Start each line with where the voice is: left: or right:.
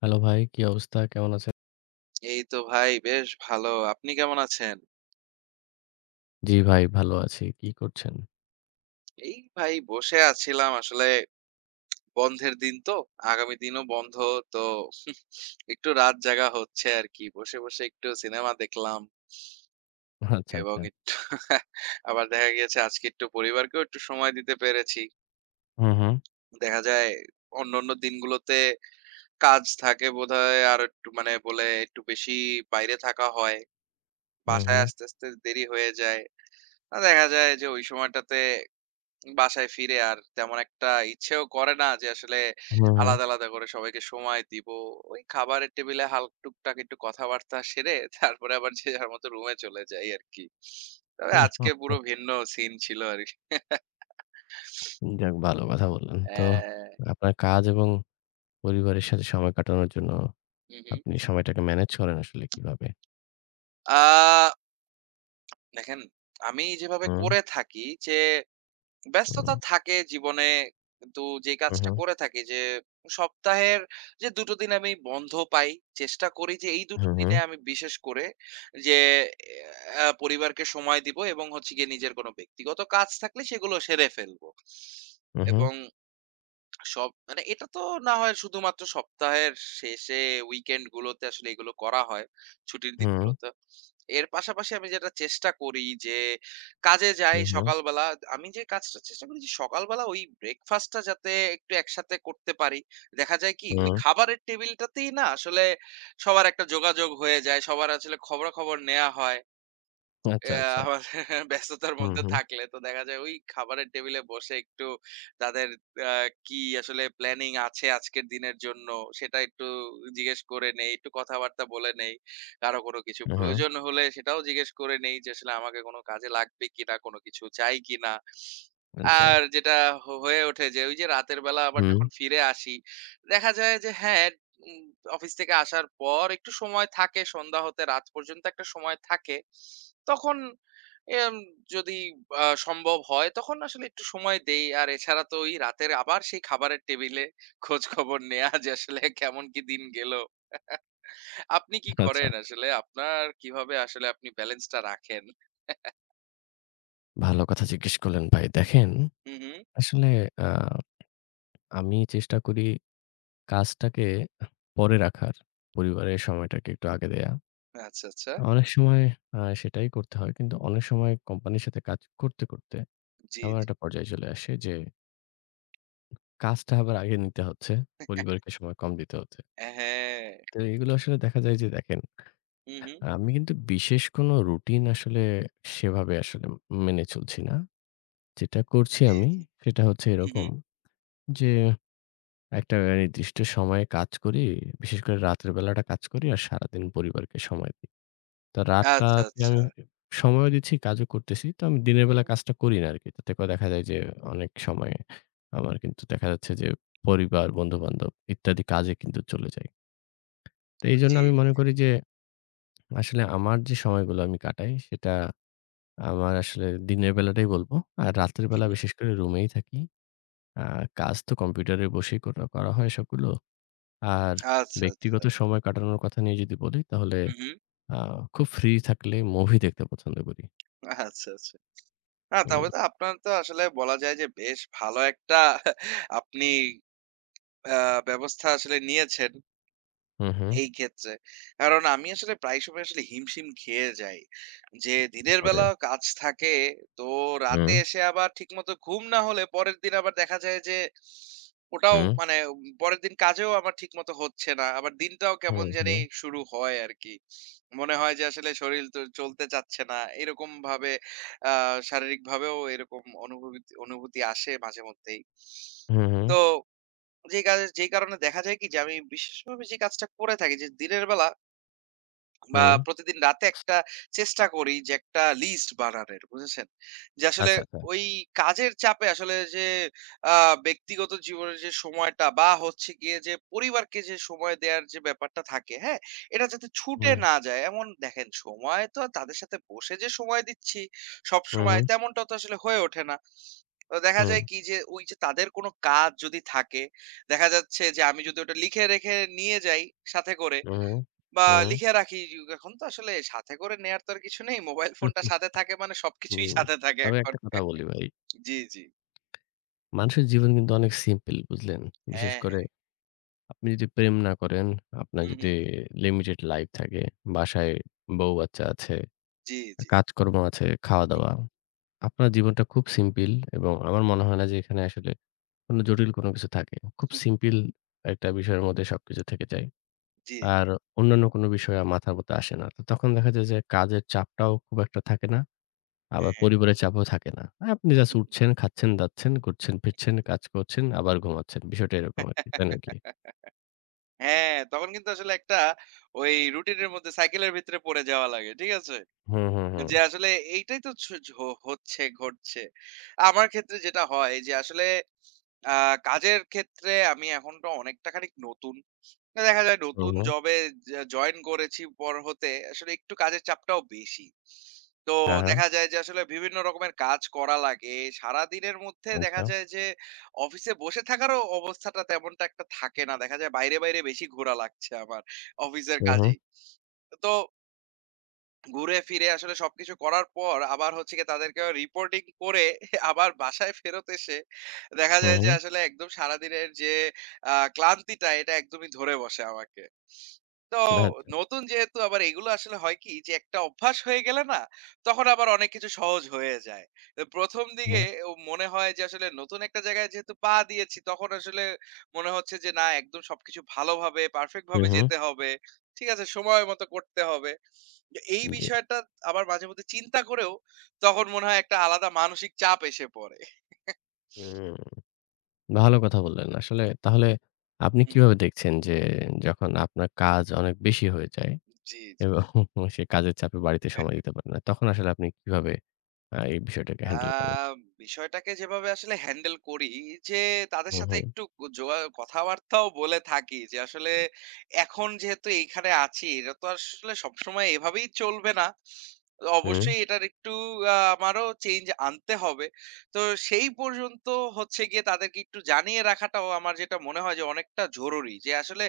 left: Hello ভাই, কি অবস্থা? কেমন আছেন?
right: এই তো ভাই বেশ ভালো। আপনি কেমন আছেন?
left: জি ভাই, ভালো আছি। কি করছেন?
right: এই ভাই বসে আছিলাম আসলে বন্ধের দিন তো। আগামী দিনও বন্ধ। তো একটু রাত জাগা হচ্ছে আরকি। বসে, বসে একটু সিনেমা দেখলাম
left: আচ্ছা,
right: এবং
left: আচ্ছা।
right: একটু আবার দেখা গিয়েছে আজকে একটু পরিবারকেও একটু সময় দিতে পেরেছি।
left: হু, হু,
right: দেখা যায় অন্যান্য দিনগুলোতে কাজ থাকে বোধহয় আর একটু মানে বলে একটু বেশি বাইরে থাকা হয়।
left: হু, হু,
right: বাসায় আসতে দেরি হয়ে যায়। দেখা যায় যে ওই সময়টাতে বাসায় ফিরে আর তেমন একটা ইচ্ছেও করে না যে আসলে
left: হু, হু।
right: আলাদা আলাদা করে সবাইকে সময় দিব। ওই খাবারের টেবিলে হাল টুকটাক একটু কথাবার্তা সেরে তারপরে আবার যে যার মতো রুমে চলে যাই আরকি। তবে আজকে পুরো ভিন্ন সিন ছিল আরকি।
left: যাক ভালো কথা বললেন। তো
right: হ্যাঁ।
left: আপনার কাজ এবং পরিবারের সাথে সময় কাটানোর জন্য
right: হু, হু।
left: আপনি সময়টাকে ম্যানেজ করেন আসলে কিভাবে?
right: আ দেখেন আমি যেভাবে
left: হুম,
right: করে থাকি যে
left: হুম,
right: ব্যস্ততা থাকে জীবনে কিন্তু যে কাজটা
left: উহু,
right: করে থাকি যে সপ্তাহের যে দুটো দিন আমি বন্ধ পাই চেষ্টা করি যে এই দুটো দিনে
left: উহু,
right: আমি বিশেষ করে যে পরিবারকে সময় দিব এবং হচ্ছে গিয়ে নিজের কোনো ব্যক্তিগত কাজ থাকলে সেগুলো সেরে ফেলবো
left: উহু,
right: এবং সব মানে এটা তো না হয় শুধুমাত্র সপ্তাহের শেষে উইকেন্ড গুলোতে আসলে এগুলো করা হয় ছুটির
left: হুম,
right: দিনগুলোতে। এর পাশাপাশি আমি যেটা চেষ্টা করি যে কাজে যাই
left: উহু, হুম।
right: সকালবেলা। আমি যে কাজটা চেষ্টা করি যে সকালবেলা ওই ব্রেকফাস্টটা যাতে একটু একসাথে করতে পারি। দেখা যায় কি
left: হুম হুম
right: ওই
left: হুম।
right: খাবারের টেবিলটাতেই না আসলে সবার একটা যোগাযোগ হয়ে যায়। সবার আসলে খবরাখবর নেয়া হয়।
left: আচ্ছা, আচ্ছা।
right: আমাদের ব্যস্ততার
left: হুম,
right: মধ্যে
left: হুম,
right: থাকলে তো দেখা যায় ওই খাবারের টেবিলে বসে একটু তাদের আ কি আসলে প্ল্যানিং আছে আজকের দিনের জন্য সেটা একটু জিজ্ঞেস করে নেই, একটু কথাবার্তা বলে নেই। কারো কোনো কিছু
left: উহু,
right: প্রয়োজন হলে সেটাও জিজ্ঞেস করে নেই যে আসলে আমাকে কোনো কাজে লাগবে কিনা, কোনো কিছু চাই কিনা।
left: আচ্ছা।
right: আর যেটা হয়ে ওঠে যে ওই যে রাতের বেলা আবার
left: হুম,
right: যখন ফিরে আসি, দেখা যায় যে হ্যাঁ, উম অফিস থেকে আসার পর একটু সময় থাকে সন্ধ্যা হতে রাত পর্যন্ত একটা সময় থাকে। তখন এম যদি সম্ভব হয় তখন আসলে একটু সময় দেই। আর এছাড়া তো ওই রাতের আবার সেই খাবারের টেবিলে খোঁজখবর নেয়া যে আসলে কেমন কি দিন গেল। আপনি কি
left: আচ্ছা।
right: করেন আসলে? আপনার কিভাবে আসলে আপনি ব্যালেন্সটা রাখেন?
left: ভালো কথা জিজ্ঞেস করলেন ভাই। দেখেন
right: হু, হু।
left: আসলে আ আমি চেষ্টা করি কাজটাকে পরে রাখার, পরিবারের সময়টাকে একটু আগে দেয়া।
right: আচ্ছা, আচ্ছা।
left: অনেক আচ্ছা। সময় সেটাই করতে হয়। কিন্তু অনেক সময় কোম্পানির সাথে কাজ করতে
right: জি,
left: এমন
right: জি।
left: একটা পর্যায়ে চলে আসে যে কাজটা আবার আগে নিতে হচ্ছে, পরিবারকে সময় কম দিতে হচ্ছে।
right: হ্যাঁ।
left: তো এগুলো আসলে দেখা যায় যে দেখেন,
right: হুম, হুম।
left: আমি কিন্তু বিশেষ কোনো রুটিন আসলে সেভাবে আসলে মেনে চলছি না। যেটা করছি
right: জি,
left: আমি
right: জি।
left: সেটা হচ্ছে
right: হুম,
left: এরকম
right: হুম।
left: যে একটা নির্দিষ্ট সময়ে কাজ করি, বিশেষ করে রাতের বেলাটা কাজ করি আর সারাদিন পরিবারকে সময় দিই। তো
right: আচ্ছা,
left: রাতটাতে
right: আচ্ছা।
left: আমি সময়ও দিচ্ছি, কাজও করতেছি। তো আমি দিনের
right: হুম,
left: বেলা
right: হুম।
left: কাজটা করি না আরকি। তাতে করে দেখা যায় যে অনেক সময় আমার কিন্তু দেখা যাচ্ছে যে পরিবার, বন্ধু-বান্ধব ইত্যাদি কাজে কিন্তু চলে যায়। তো এইজন্য
right: জি,
left: আমি মনে
right: জি।
left: করি যে আসলে আমার যে সময়গুলো আমি কাটাই সেটা আমার আসলে দিনের বেলাটাই বলবো। আর রাতের
right: হুম,
left: বেলা
right: হুম।
left: বিশেষ করে রুমেই থাকি। আ কাজ তো কম্পিউটারে বসেই করা করা হয় সবগুলো। আর
right: আচ্ছা, আচ্ছা।
left: ব্যক্তিগত সময় কাটানোর কথা নিয়ে যদি বলি তাহলে
right: হুম, হুম।
left: আ খুব ফ্রি থাকলে মুভি দেখতে পছন্দ করি।
right: আচ্ছা, আচ্ছা। না
left: হুম।
right: তারপরে তো আপনার তো আসলে বলা যায় যে বেশ ভালো একটা আপনি আ ব্যবস্থা আসলে নিয়েছেন।
left: হুম, হুম।
right: এই ক্ষেত্রে। কারণ আমি আসলে প্রায় সময় আসলে হিমশিম খেয়ে যাই। যে দিনের
left: ধরে।
right: বেলা কাজ থাকে, তো রাতে
left: হুম,
right: এসে আবার ঠিকমতো ঘুম না হলে পরের দিন আবার দেখা যায় যে ওটাও
left: হুম,
right: মানে পরের দিন কাজেও আমার ঠিকমতো হচ্ছে না। আবার দিনটাও কেমন
left: হুম,
right: জানি
left: হুম,
right: শুরু হয় আরকি। মনে হয় যে আসলে শরীর তো চলতে চাচ্ছে না। এরকমভাবে আ শারীরিকভাবেও এরকম অনুভূতি অনুভূতি আসে মাঝেমধ্যেই।
left: হুম, হুম,
right: তো যে কাজে যেই কারণে দেখা যায় কি যে আমি বিশেষভাবে যে কাজটা করে থাকি যে দিনের বেলা বা
left: হুম।
right: প্রতিদিন রাতে একটা চেষ্টা করি যে একটা লিস্ট বানানোর বুঝেছেন যে আসলে
left: আচ্ছা, আচ্ছা।
right: ওই কাজের চাপে আসলে যে ব্যক্তিগত জীবনের যে সময়টা বা হচ্ছে গিয়ে যে পরিবারকে যে সময় দেওয়ার যে ব্যাপারটা থাকে হ্যাঁ এটা যাতে ছুটে
left: হুম,
right: না যায় এমন দেখেন সময় তো আর তাদের সাথে বসে যে সময় দিচ্ছি সব
left: হুম,
right: সময়
left: হুম,
right: তেমনটা তো আসলে হয়ে ওঠে না তো দেখা যায় কি যে ওই যে তাদের কোনো কাজ যদি থাকে, দেখা যাচ্ছে যে আমি যদি ওটা লিখে রেখে নিয়ে যাই সাথে করে
left: হুম,
right: বা
left: হুম,
right: লিখে রাখি যুগ এখন তো আসলে সাথে করে নেয়ার তো আর কিছু নেই। মোবাইল
left: হুম,
right: ফোনটা সাথে থাকে মানে সবকিছুই
left: হুম।
right: সাথে থাকে
left: তবে
right: এখন।
left: একটা কথা বলি ভাই,
right: জি, জি।
left: মানুষের জীবন কিন্তু অনেক সিম্পল বুঝলেন? বিশেষ
right: হ্যাঁ,
left: করে
right: হ্যাঁ।
left: আপনি যদি প্রেম না করেন, আপনার
right: হু, হু।
left: যদি লিমিটেড লাইফ থাকে, বাসায় বউ-বাচ্চা আছে,
right: জি, জি।
left: কাজকর্ম আছে,
right: হুম,
left: খাওয়া-দাওয়া। আপনার জীবনটা খুব সিম্পল এবং আমার মনে হয় না যে এখানে আসলে কোনো জটিল কোনো কিছু থাকে। খুব
right: হুম।
left: সিম্পল একটা বিষয়ের মধ্যে সবকিছু থেকে যায়।
right: জি,
left: আর অন্যান্য কোনো বিষয় আর মাথার মধ্যে আসে না। তো তখন দেখা যায় যে কাজের চাপটাও খুব একটা থাকে না। আবার
right: হ্যাঁ।
left: পরিবারের চাপও থাকে না। আপনি জাস্ট উঠছেন, খাচ্ছেন, দাচ্ছেন, ঘুরছেন, ফিরছেন, কাজ করছেন, আবার ঘুমাচ্ছেন। বিষয়টা এরকম আরকি। তাই নাকি?
right: হ্যাঁ, তখন কিন্তু আসলে একটা ওই রুটিনের মধ্যে সাইকেলের ভিতরে পড়ে যাওয়া লাগে। ঠিক আছে?
left: হুম, হুম, হুম।
right: যে আসলে এইটাই তো ছ ঝ হচ্ছে, ঘটছে। আমার ক্ষেত্রে যেটা হয় যে আসলে আ কাজের ক্ষেত্রে আমি এখন তো অনেকটা খানিক নতুন। তো দেখা যায়
left: হুম,
right: নতুন
left: হুম।
right: জবে জয়েন করেছি পর হতে আসলে একটু কাজের চাপটাও বেশি। তো
left: হ্যাঁ, হ্যাঁ।
right: দেখা যায় যে আসলে বিভিন্ন রকমের কাজ করা লাগে। সারাদিনের মধ্যে
left: আচ্ছা।
right: দেখা যায় যে অফিসে বসে থাকারও অবস্থাটা তেমনটা একটা থাকে না। দেখা যায় বাইরে, বাইরে বেশি ঘোরা লাগছে আমার অফিসের
left: হুম, হুম।
right: কাজেই। তো ঘুরে ফিরে আসলে সবকিছু করার পর আবার হচ্ছে গিয়ে তাদেরকে রিপোর্টিং করে আবার বাসায় ফেরত এসে দেখা
left: হুম,
right: যায় যে
left: হুম।
right: আসলে একদম সারাদিনের যে ক্লান্তিটা এটা একদমই ধরে বসে আমাকে তো
left: আচ্ছা।
right: নতুন যেহেতু আবার এগুলো আসলে হয় কি যে একটা অভ্যাস হয়ে গেলে না তখন আবার অনেক কিছু সহজ হয়ে যায়। তো ১ম দিকে
left: হুম,
right: ও মনে হয় যে আসলে নতুন একটা জায়গায় যেহেতু পা দিয়েছি তখন আসলে মনে হচ্ছে যে না একদম সবকিছু ভালোভাবে পারফেক্ট
left: হুম,
right: ভাবে
left: হুম।
right: যেতে হবে। ঠিক আছে? সময় মতো করতে হবে। যে এই
left: জি।
right: বিষয়টা আবার মাঝে মধ্যে চিন্তা করেও তখন মনে হয় একটা আলাদা মানসিক চাপ এসে পড়ে।
left: হুম। ভালো কথা বললেন। আসলে তাহলে আপনি
right: হুম,
left: কিভাবে দেখছেন যে যখন আপনার কাজ অনেক বেশি হয়ে যায়
right: জি, জি।
left: এবং সে কাজের চাপে বাড়িতে সময় দিতে পারেন না, তখন আসলে আপনি কিভাবে এই বিষয়টাকে
right: আ
left: হ্যান্ডেল করেন।
right: বিষয়টাকে যেভাবে আসলে হ্যান্ডেল করি যে তাদের
left: হুম,
right: সাথে
left: হুম,
right: একটু কথাবার্তাও বলে থাকি যে আসলে এখন যেহেতু এইখানে আছি এটা তো আসলে সবসময় এভাবেই চলবে না। তো
left: হুম,
right: অবশ্যই এটার একটু আমারও চেঞ্জ আনতে হবে। তো সেই পর্যন্ত হচ্ছে গিয়ে তাদেরকে একটু জানিয়ে রাখাটাও আমার যেটা মনে হয় যে অনেকটা জরুরি। যে আসলে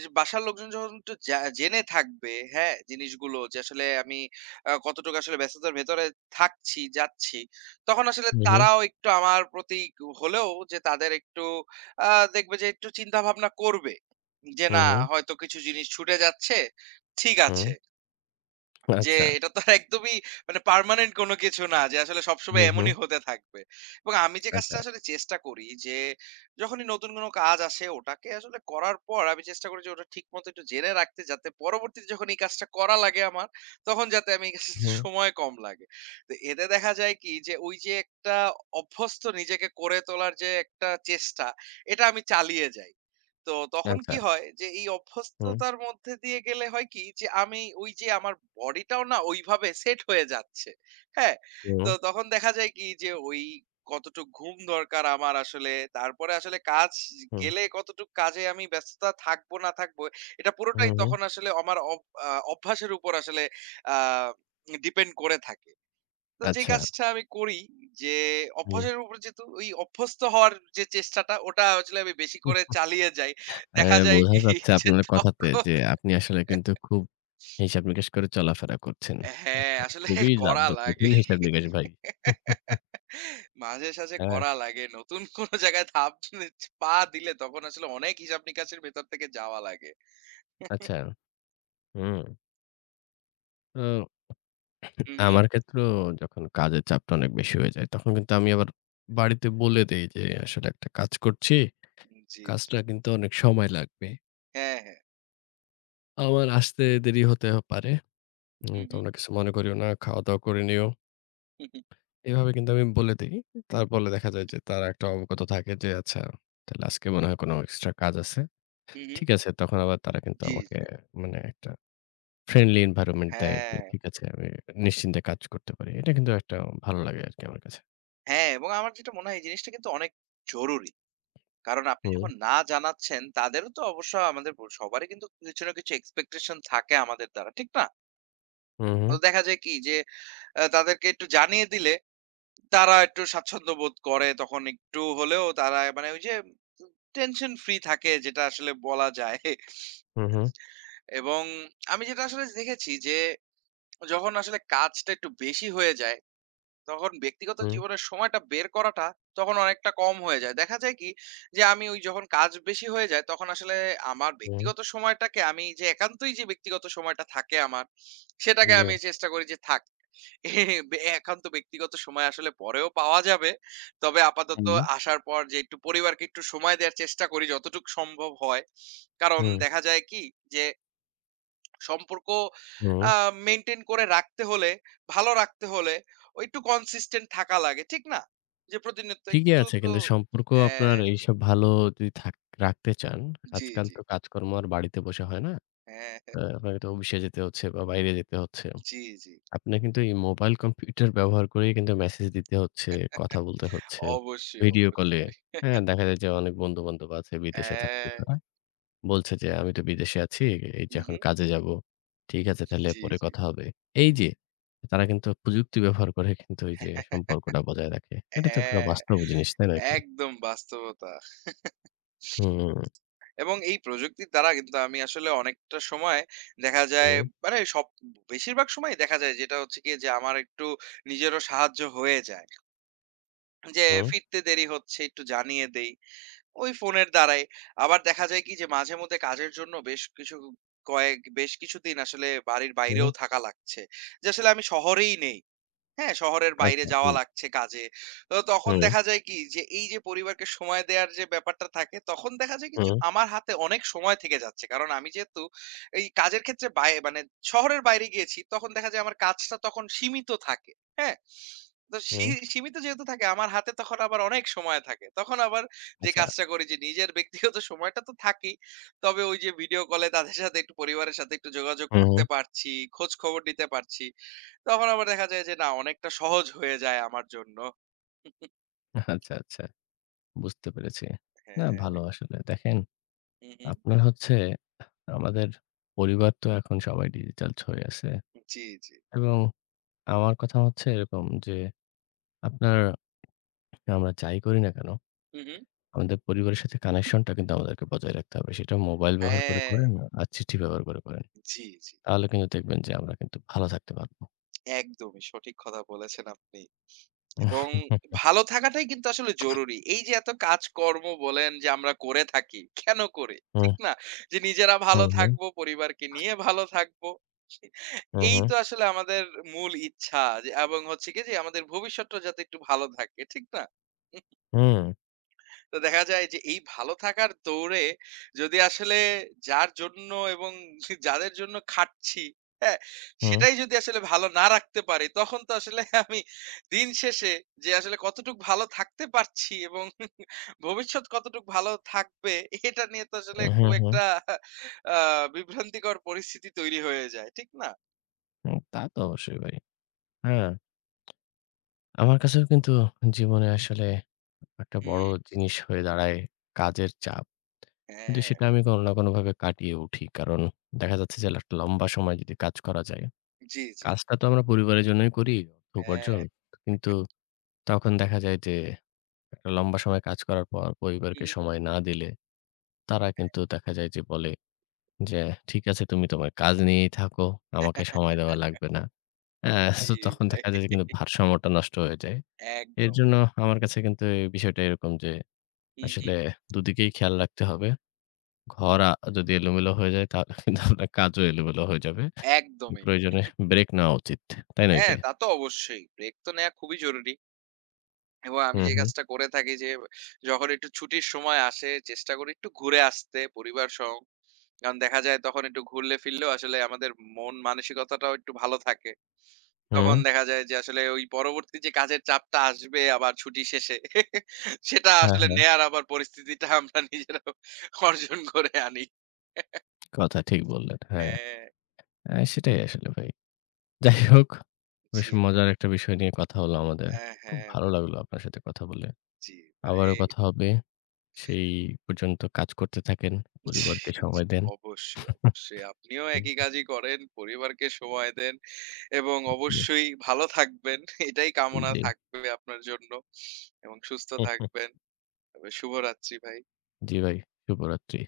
right: যে বাসার লোকজন যখন একটু জেনে থাকবে, হ্যাঁ? জিনিসগুলো যে আসলে আমি কতটুকু আসলে ব্যস্ততার ভেতরে থাকছি, যাচ্ছি। তখন আসলে
left: হুম, হুম,
right: তারাও একটু আমার প্রতি হলেও যে তাদের একটু দেখবে যে একটু চিন্তা ভাবনা করবে যে
left: হুম,
right: না
left: হুম,
right: হয়তো কিছু জিনিস ছুটে যাচ্ছে ঠিক
left: হুম।
right: আছে যে
left: আচ্ছা।
right: এটা তো আর একদমই মানে পার্মানেন্ট কোনো কিছু না যে আসলে সবসময়
left: হুম, হুম,
right: এমনই হতে থাকবে। এবং আমি যে
left: আচ্ছা।
right: কাজটা আসলে চেষ্টা করি যে যখনই নতুন কোনো কাজ আসে ওটাকে আসলে করার পর আমি চেষ্টা করি যে ওটা ঠিকমতো একটু জেনে রাখতে যাতে পরবর্তীতে যখন এই কাজটা করা লাগে আমার তখন যাতে আমি এই কাজটাতে
left: হুম,
right: সময় কম লাগে। তো এতে দেখা যায় কি যে ওই যে একটা অভ্যস্ত নিজেকে করে তোলার যে একটা চেষ্টা এটা আমি চালিয়ে যাই। তো তখন
left: আচ্ছা।
right: কি হয় যে এই
left: হুম,
right: অভ্যস্ততার মধ্যে দিয়ে গেলে হয় কি যে আমি ওই যে আমার বডিটাও না ওইভাবে সেট হয়ে যাচ্ছে হ্যাঁ
left: হুম,
right: তো তখন দেখা যায় কি যে ওই কতটুক ঘুম দরকার আমার আসলে তারপরে আসলে কাজ
left: হুম,
right: গেলে কতটুক কাজে আমি ব্যস্ততা থাকবো না থাকবো এটা
left: হুম,
right: পুরোটাই
left: হুম,
right: তখন আসলে আমার অভ্যাসের উপর আসলে আহ ডিপেন্ড করে থাকে তো যে
left: আচ্ছা।
right: কাজটা আমি করি যে
left: হুম,
right: অভ্যাসের উপর যেহেতু ওই অভ্যস্ত হওয়ার যে চেষ্টাটা ওটা আসলে আমি বেশি
left: উহ
right: করে চালিয়ে যাই।
left: অ্যা
right: দেখা যায়
left: বোঝা
right: কি
left: যাচ্ছে
right: যে
left: আপনার কথাতে
right: তখন
left: যে আপনি আসলে কিন্তু খুব হিসাব নিকাশ করে চলাফেরা করছেন।
right: হ্যাঁ, আসলে
left: খুবই
right: করা
left: জাদ্য
right: লাগে।
left: কঠিন হিসাব নিকাশ ভাই।
right: মাঝে সাঝে
left: হ্যাঁ,
right: করা লাগে। নতুন কোন জায়গায় ধাপ পা দিলে তখন আসলে অনেক হিসাব নিকাশের ভেতর থেকে যাওয়া লাগে।
left: আচ্ছা। হুম। তো
right: হু, হু।
left: আমার ক্ষেত্রেও যখন কাজের চাপটা অনেক বেশি হয়ে যায়, তখন কিন্তু আমি আবার বাড়িতে বলে দেই যে আসলে একটা কাজ করছি।
right: জি, জি।
left: কাজটা কিন্তু অনেক সময় লাগবে।
right: হ্যাঁ, হ্যাঁ।
left: আমার আসতে দেরি হতে পারে।
right: হু, হু,
left: তোমরা কিছু মনে করিও না, খাওয়া-দাওয়া করে নিও।
right: হু, হু,
left: এভাবে কিন্তু আমি বলে দেই। তার বলে দেখা যায় যে তারা একটা অবগত থাকে যে আচ্ছা তাহলে আজকে মনে হয় কোনো এক্সট্রা কাজ আছে।
right: হু, হু।
left: ঠিক আছে তখন আবার তারা কিন্তু
right: জি,
left: আমাকে
right: জি।
left: মানে একটা ফ্রেন্ডলি এনভায়রনমেন্ট দেয় যে
right: হ্যাঁ,
left: ঠিক আছে আমি নিশ্চিন্তে কাজ করতে পারি। এটা কিন্তু একটা ভালো লাগে আরকি আমার কাছে।
right: হ্যাঁ এবং আমার যেটা মনে হয় এই জিনিসটা কিন্তু অনেক জরুরি। কারণ আপনি
left: হুম,
right: যখন না জানাচ্ছেন তাদেরও তো অবশ্য আমাদের সবারই কিন্তু কিছু না কিছু এক্সপেকটেশন থাকে আমাদের দ্বারা, ঠিক না?
left: হু, হু,
right: তো দেখা যায় কি যে তাদেরকে একটু জানিয়ে দিলে তারা একটু স্বাচ্ছন্দ্য বোধ করে তখন একটু হলেও তারা মানে ওই যে টেনশন ফ্রি থাকে যেটা আসলে বলা যায়
left: হু, হু,
right: এবং আমি যেটা আসলে দেখেছি যে যখন আসলে কাজটা একটু বেশি হয়ে যায় তখন ব্যক্তিগত
left: হু,
right: জীবনের সময়টা বের করাটা তখন অনেকটা কম হয়ে যায়। দেখা যায় কি যে আমি ওই যখন কাজ বেশি হয়ে যায় তখন আসলে আমার
left: হু,
right: ব্যক্তিগত সময়টাকে আমি যে একান্তই যে ব্যক্তিগত সময়টা থাকে আমার সেটাকে
left: জি।
right: আমি চেষ্টা করি যে থাক। এ বে একান্ত ব্যক্তিগত সময় আসলে পরেও পাওয়া যাবে। তবে আপাতত
left: হুম।
right: আসার পর যে একটু পরিবারকে একটু সময় দেওয়ার চেষ্টা করি যতটুকু সম্ভব হয়। কারণ
left: হুম,
right: দেখা যায় কি যে সম্পর্ক
left: হুম।
right: আ মেইনটেইন করে রাখতে হলে, ভালো রাখতে হলে ও একটু consistent থাকা লাগে। ঠিক না? যে প্রতিনিয়ত
left: ঠিকই
right: একটু
left: আছে
right: তো
left: কিন্তু সম্পর্ক আপনার
right: হ্যাঁ,
left: এইসব ভালো যদি থাক রাখতে চান,
right: জি,
left: আজকাল
right: জি।
left: তো কাজকর্ম আর বাড়িতে বসে হয় না।
right: হ্যাঁ,
left: তো
right: হ্যাঁ।
left: আপনাকে তো অফিসে যেতে হচ্ছে বা বাইরে যেতে হচ্ছে।
right: জি, জি।
left: আপনার কিন্তু এই মোবাইল কম্পিউটার ব্যবহার করেই কিন্তু মেসেজ দিতে হচ্ছে, কথা বলতে হচ্ছে,
right: অবশ্যই,
left: ভিডিও কলে।
right: অবশ্যই।
left: হ্যাঁ, দেখা যায় যে অনেক বন্ধু-বান্ধব আছে বিদেশে থাকতে
right: হ্যাঁ।
left: তারা। বলছে যে, "আমি তো বিদেশে আছি, এই যে
right: হুম,
left: এখন
right: হুম।
left: কাজে যাবো। ঠিক আছে তাহলে
right: জি,
left: পরে
right: জি।
left: কথা হবে।" এই যে তারা কিন্তু প্রযুক্তি ব্যবহার করে কিন্তু এই যে সম্পর্কটা বজায় রাখে। এটা তো একটা
right: হ্যাঁ,
left: বাস্তব জিনিস, তাই নয় কি?
right: একদম বাস্তবতা।
left: হুম,
right: এবং এই প্রযুক্তির দ্বারা কিন্তু আমি আসলে অনেকটা সময় দেখা যায়
left: হুম,
right: মানে সব বেশিরভাগ সময়ই দেখা যায় যেটা হচ্ছে গিয়ে যে আমার একটু নিজেরও সাহায্য হয়ে যায়। যে
left: হুম,
right: ফিরতে দেরি হচ্ছে একটু জানিয়ে দেই। ওই ফোনের দ্বারাই। আবার দেখা যায় কি যে মাঝে মধ্যে কাজের জন্য বেশ কিছু কয়েক বেশ কিছুদিন আসলে বাড়ির
left: হুম,
right: বাইরেও থাকা লাগছে। যে আসলে আমি শহরেই নেই। হ্যাঁ, শহরের বাইরে
left: আচ্ছা,
right: যাওয়া
left: হুম,
right: লাগছে কাজে। তো তখন
left: হুম,
right: দেখা যায় কি যে এই যে পরিবারকে সময় দেয়ার যে ব্যাপারটা থাকে তখন দেখা যায় কি যে
left: হুম,
right: আমার হাতে অনেক সময় থেকে যাচ্ছে। কারণ আমি যেহেতু এই কাজের ক্ষেত্রে মানে শহরের বাইরে গিয়েছি তখন দেখা যায় আমার কাজটা তখন সীমিত থাকে। হ্যাঁ? তো সী
left: হুম,
right: সীমিত যেহেতু থাকে আমার হাতে তখন আবার অনেক সময় থাকে। তখন আবার যে
left: আচ্ছা,
right: কাজটা করি যে নিজের ব্যক্তিগত সময়টা তো থাকেই। তবে ওই যে ভিডিও কলে তাদের সাথে একটু পরিবারের সাথে একটু যোগাযোগ
left: হুম, হুম,
right: করতে পারছি, খোঁজ খবর নিতে পারছি। তখন আবার দেখা যায় যে না অনেকটা সহজ হয়ে যায় আমার জন্য।
left: আচ্ছা, আচ্ছা, বুঝতে পেরেছি। না ভালো
right: হ্যাঁ।
left: আসলে। দেখেন
right: হু, হু।
left: আপনার হচ্ছে আমাদের পরিবার তো এখন সবাই ডিজিটাল হয়ে আছে
right: জি, জি।
left: এবং আমার কথা হচ্ছে এরকম যে আপনার আমরা যাই করি না কেন
right: হু, হু।
left: আমাদের পরিবারের সাথে কানেকশনটা কিন্তু আমাদেরকে বজায় রাখতে হবে। সেটা মোবাইল ব্যবহার করে
right: হ্যাঁ,
left: করেন আর চিঠি ব্যবহার করে করেন।
right: জি, জি।
left: তাহলে কিন্তু দেখবেন যে আমরা কিন্তু ভালো থাকতে পারব।
right: একদমই সঠিক কথা বলেছেন আপনি। এবং ভালো থাকাটাই কিন্তু আসলে জরুরি। এই যে এত কাজকর্ম বলেন যে আমরা করে থাকি, কেন করি?
left: হুম,
right: ঠিক না? যে নিজেরা ভালো
left: হুম, হুম,
right: থাকবো, পরিবারকে নিয়ে ভালো থাকবো।
left: হুম,
right: এই
left: হুম।
right: তো আসলে আমাদের মূল ইচ্ছা যে এবং হচ্ছে কি যে আমাদের ভবিষ্যৎটা যাতে একটু ভালো থাকে। ঠিক না?
left: হুম
right: তো দেখা যায় যে এই ভালো থাকার দৌড়ে যদি আসলে যার জন্য এবং যাদের জন্য খাটছি, হ্যাঁ?
left: হুম,
right: সেটাই যদি আসলে ভালো না রাখতে পারি, তখন তো আসলে আমি দিন শেষে যে আসলে কতটুক ভালো থাকতে পারছি এবং ভবিষ্যৎ কতটুক ভালো থাকবে, এটা নিয়ে তো আসলে খুব
left: হুম, হুম।
right: একটা আ বিভ্রান্তিকর পরিস্থিতি তৈরি হয়ে যায়। ঠিক না?
left: তা তো অবশ্যই ভাই। হ্যাঁ, আমার কাছেও কিন্তু জীবনে আসলে একটা বড়
right: হুম,
left: জিনিস হয়ে দাঁড়ায় কাজের চাপ। কিন্তু
right: হ্যাঁ।
left: সেটা আমি কোনো না কোনোভাবে কাটিয়ে উঠি। কারণ দেখা যাচ্ছে যে একটা লম্বা সময় যদি কাজ করা যায়,
right: জি, জি।
left: কাজটা তো আমরা পরিবারের জন্যই করি, অর্থ উপার্জন।
right: হ্যাঁ।
left: কিন্তু তখন দেখা যায় যে একটা লম্বা সময় কাজ করার পর পরিবারকে
right: হুম।
left: সময় না দিলে তারা কিন্তু দেখা যায় যে বলে যে, "ঠিক আছে তুমি তোমার কাজ নিয়েই থাকো, আমাকে সময় দেওয়া লাগবে না।" হ্যাঁ,
right: জি
left: তো তখন
right: ভাই।
left: দেখা যায় যে কিন্তু ভারসাম্যটা নষ্ট হয়ে যায়। এর
right: একদমই।
left: জন্য আমার কাছে কিন্তু এই বিষয়টা এরকম যে
right: হুম,
left: আসলে
right: হুম।
left: দুদিকেই খেয়াল রাখতে হবে। ঘর যদি এলোমেলো হয়ে যায় তাহলে কিন্তু আপনার কাজও এলোমেলো হয়ে যাবে।
right: একদমই।
left: প্রয়োজনে ব্রেক নেওয়া উচিত। তাই নয়
right: হ্যাঁ,
left: কি?
right: তা তো অবশ্যই। ব্রেক তো নেয়া খুবই জরুরি। এবং আমি
left: হুম,
right: যে
left: হুম,
right: কাজটা করে থাকি যে, যখন একটু ছুটির সময় আসে চেষ্টা করি একটু ঘুরে আসতে পরিবার সহ। কারণ দেখা যায় তখন একটু ঘুরলে ফিরলেও আসলে আমাদের মন মানসিকতাটাও একটু ভালো থাকে।
left: হুম।
right: তখন দেখা যায় যে আসলে ওই পরবর্তী যে কাজের চাপটা আসবে আবার ছুটি শেষে সেটা
left: হ্যাঁ,
right: আসলে
left: হ্যাঁ।
right: নেয়ার আবার পরিস্থিতিটা আমরা নিজেরাও অর্জন করে আনি।
left: কথা ঠিক বললেন। হ্যাঁ,
right: হ্যাঁ,
left: সেটাই আসলে ভাই। যাই হোক, বেশ
right: জি ভাই।
left: মজার একটা বিষয় নিয়ে কথা হলো আমাদের।
right: হ্যাঁ,
left: খুব
right: হ্যাঁ,
left: ভালো লাগলো আপনার সাথে কথা বলে।
right: জি
left: আবারও
right: ভাই।
left: কথা হবে। সেই পর্যন্ত কাজ করতে থাকেন,
right: জি,
left: পরিবারকে
right: জি।
left: সময় দেন।
right: অবশ্যই, অবশ্যই। আপনিও একই
left: জি,
right: কাজই করেন, পরিবারকে সময় দেন এবং অবশ্যই ভালো থাকবেন। এটাই কামনা
left: জি।
right: থাকবে আপনার জন্য এবং সুস্থ
left: হুম, হুম।
right: থাকবেন। তবে শুভরাত্রি ভাই।
left: জি ভাই, শুভরাত্রি।